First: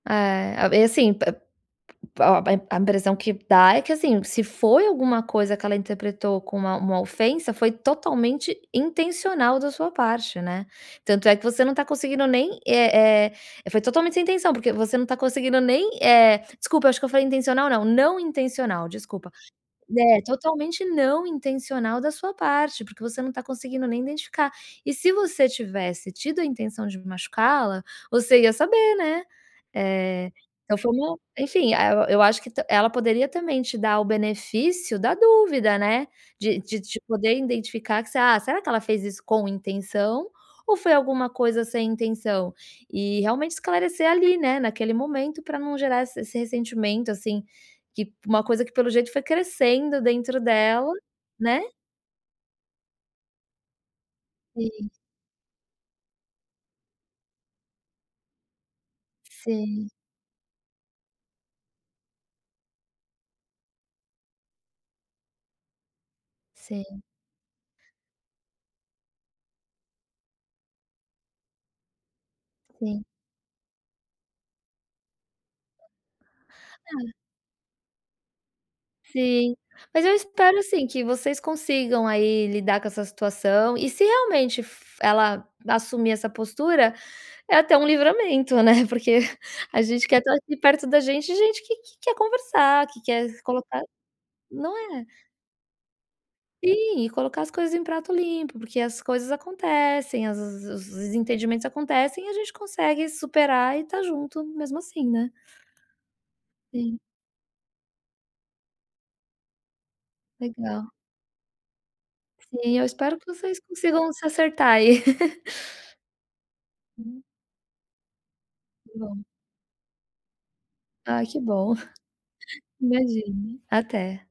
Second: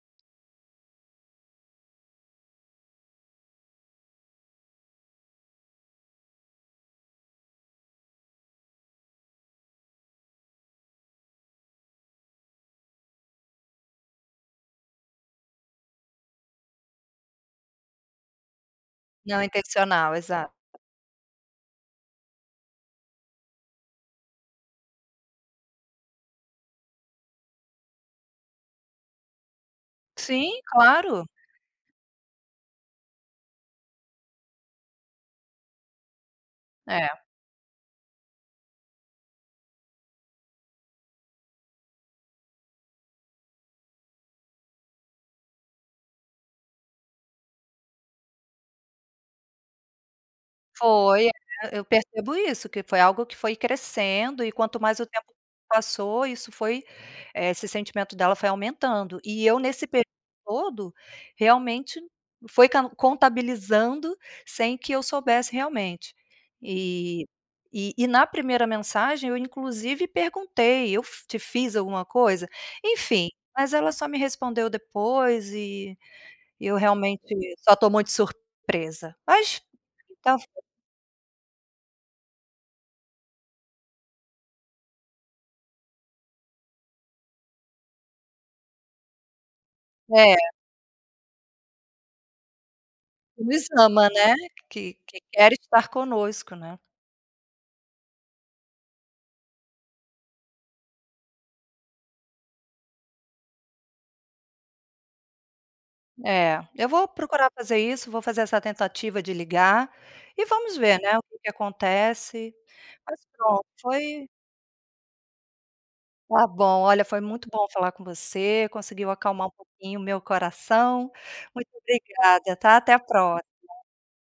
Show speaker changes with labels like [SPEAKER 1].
[SPEAKER 1] É, e assim, p p pa ó, a impressão que dá é que assim, se foi alguma coisa que ela interpretou como uma uma ofensa, foi totalmente intencional da sua parte, né? Tanto é que você não está conseguindo nem, eh eh, foi totalmente sem intenção, porque você não está conseguindo nem, eh desculpa, eu acho que eu falei intencional, não, não intencional, desculpa,
[SPEAKER 2] Não intencional,
[SPEAKER 1] é
[SPEAKER 2] exato.
[SPEAKER 1] totalmente não intencional da sua parte porque você não está conseguindo nem identificar. E se você tivesse tido a intenção de machucá-la, você ia saber, né. É,
[SPEAKER 2] Sim,
[SPEAKER 1] então foi uma
[SPEAKER 2] claro.
[SPEAKER 1] enfim, eh, eu acho que tam ela poderia também te dar o benefício da dúvida, né. De de de
[SPEAKER 2] É.
[SPEAKER 1] poder identificar que você “Ah, será que ela fez isso com intenção ou foi alguma coisa sem intenção?”. E realmente esclarecer ali, né, naquele momento, para não gerar esse esse ressentimento assim, que uma coisa que pelo jeito foi crescendo dentro dela,
[SPEAKER 2] Foi, eh,
[SPEAKER 1] né.
[SPEAKER 2] eu percebo isso, que foi algo que foi crescendo e, quanto
[SPEAKER 1] Sim.
[SPEAKER 2] mais o tempo passou, isso foi, eh, esse sentimento dela foi aumentando. E eu, nesse
[SPEAKER 1] Sim.
[SPEAKER 2] período todo, realmente foi can contabilizando sem que eu soubesse, realmente.
[SPEAKER 1] Sim.
[SPEAKER 2] E e e na primeira mensagem eu inclusive perguntei: “Eu fi te fiz alguma coisa?”.
[SPEAKER 1] Sim.
[SPEAKER 2] Enfim, mas ela só me respondeu depois e eu
[SPEAKER 1] Ah.
[SPEAKER 2] realmente só estou muito surpresa,
[SPEAKER 1] Sim,
[SPEAKER 2] mas.
[SPEAKER 1] mas eu espero,
[SPEAKER 2] [unintelligible]
[SPEAKER 1] assim, que vocês consigam aí lidar com essa situação e, se realmente fo ela assumir essa postura, é até um livramento, né. Porque a gente quer estar
[SPEAKER 2] É.
[SPEAKER 1] aqui perto da gente, gente que quer conversar, que quer
[SPEAKER 2] Que nos
[SPEAKER 1] colocar
[SPEAKER 2] ama, né.
[SPEAKER 1] não
[SPEAKER 2] Que
[SPEAKER 1] é?
[SPEAKER 2] que quer estar conosco, né.
[SPEAKER 1] Sim, e colocar as coisas em pratos limpos, porque as coisas acontecem, as os desentendimentos acontecem e a gente consegue superar e estar junto mesmo assim, né.
[SPEAKER 2] É, eu
[SPEAKER 1] Sim.
[SPEAKER 2] vou procurar fazer isso, vou fazer essa tentativa de ligar, e vamos
[SPEAKER 1] Legal.
[SPEAKER 2] ver, né, o que que acontece.
[SPEAKER 1] Sim, eu espero
[SPEAKER 2] Mas
[SPEAKER 1] que vocês
[SPEAKER 2] pronto,
[SPEAKER 1] consigam se
[SPEAKER 2] foi
[SPEAKER 1] acertar aí.
[SPEAKER 2] Está bom olha foi
[SPEAKER 1] Hum.
[SPEAKER 2] muito bom falar com você,
[SPEAKER 1] Que
[SPEAKER 2] conseguiu
[SPEAKER 1] bom.
[SPEAKER 2] acalmar um pouquinho o meu coração,
[SPEAKER 1] Ah que
[SPEAKER 2] muito
[SPEAKER 1] bom.
[SPEAKER 2] obrigada tá, até a
[SPEAKER 1] Imagine.
[SPEAKER 2] próxima.
[SPEAKER 1] Até.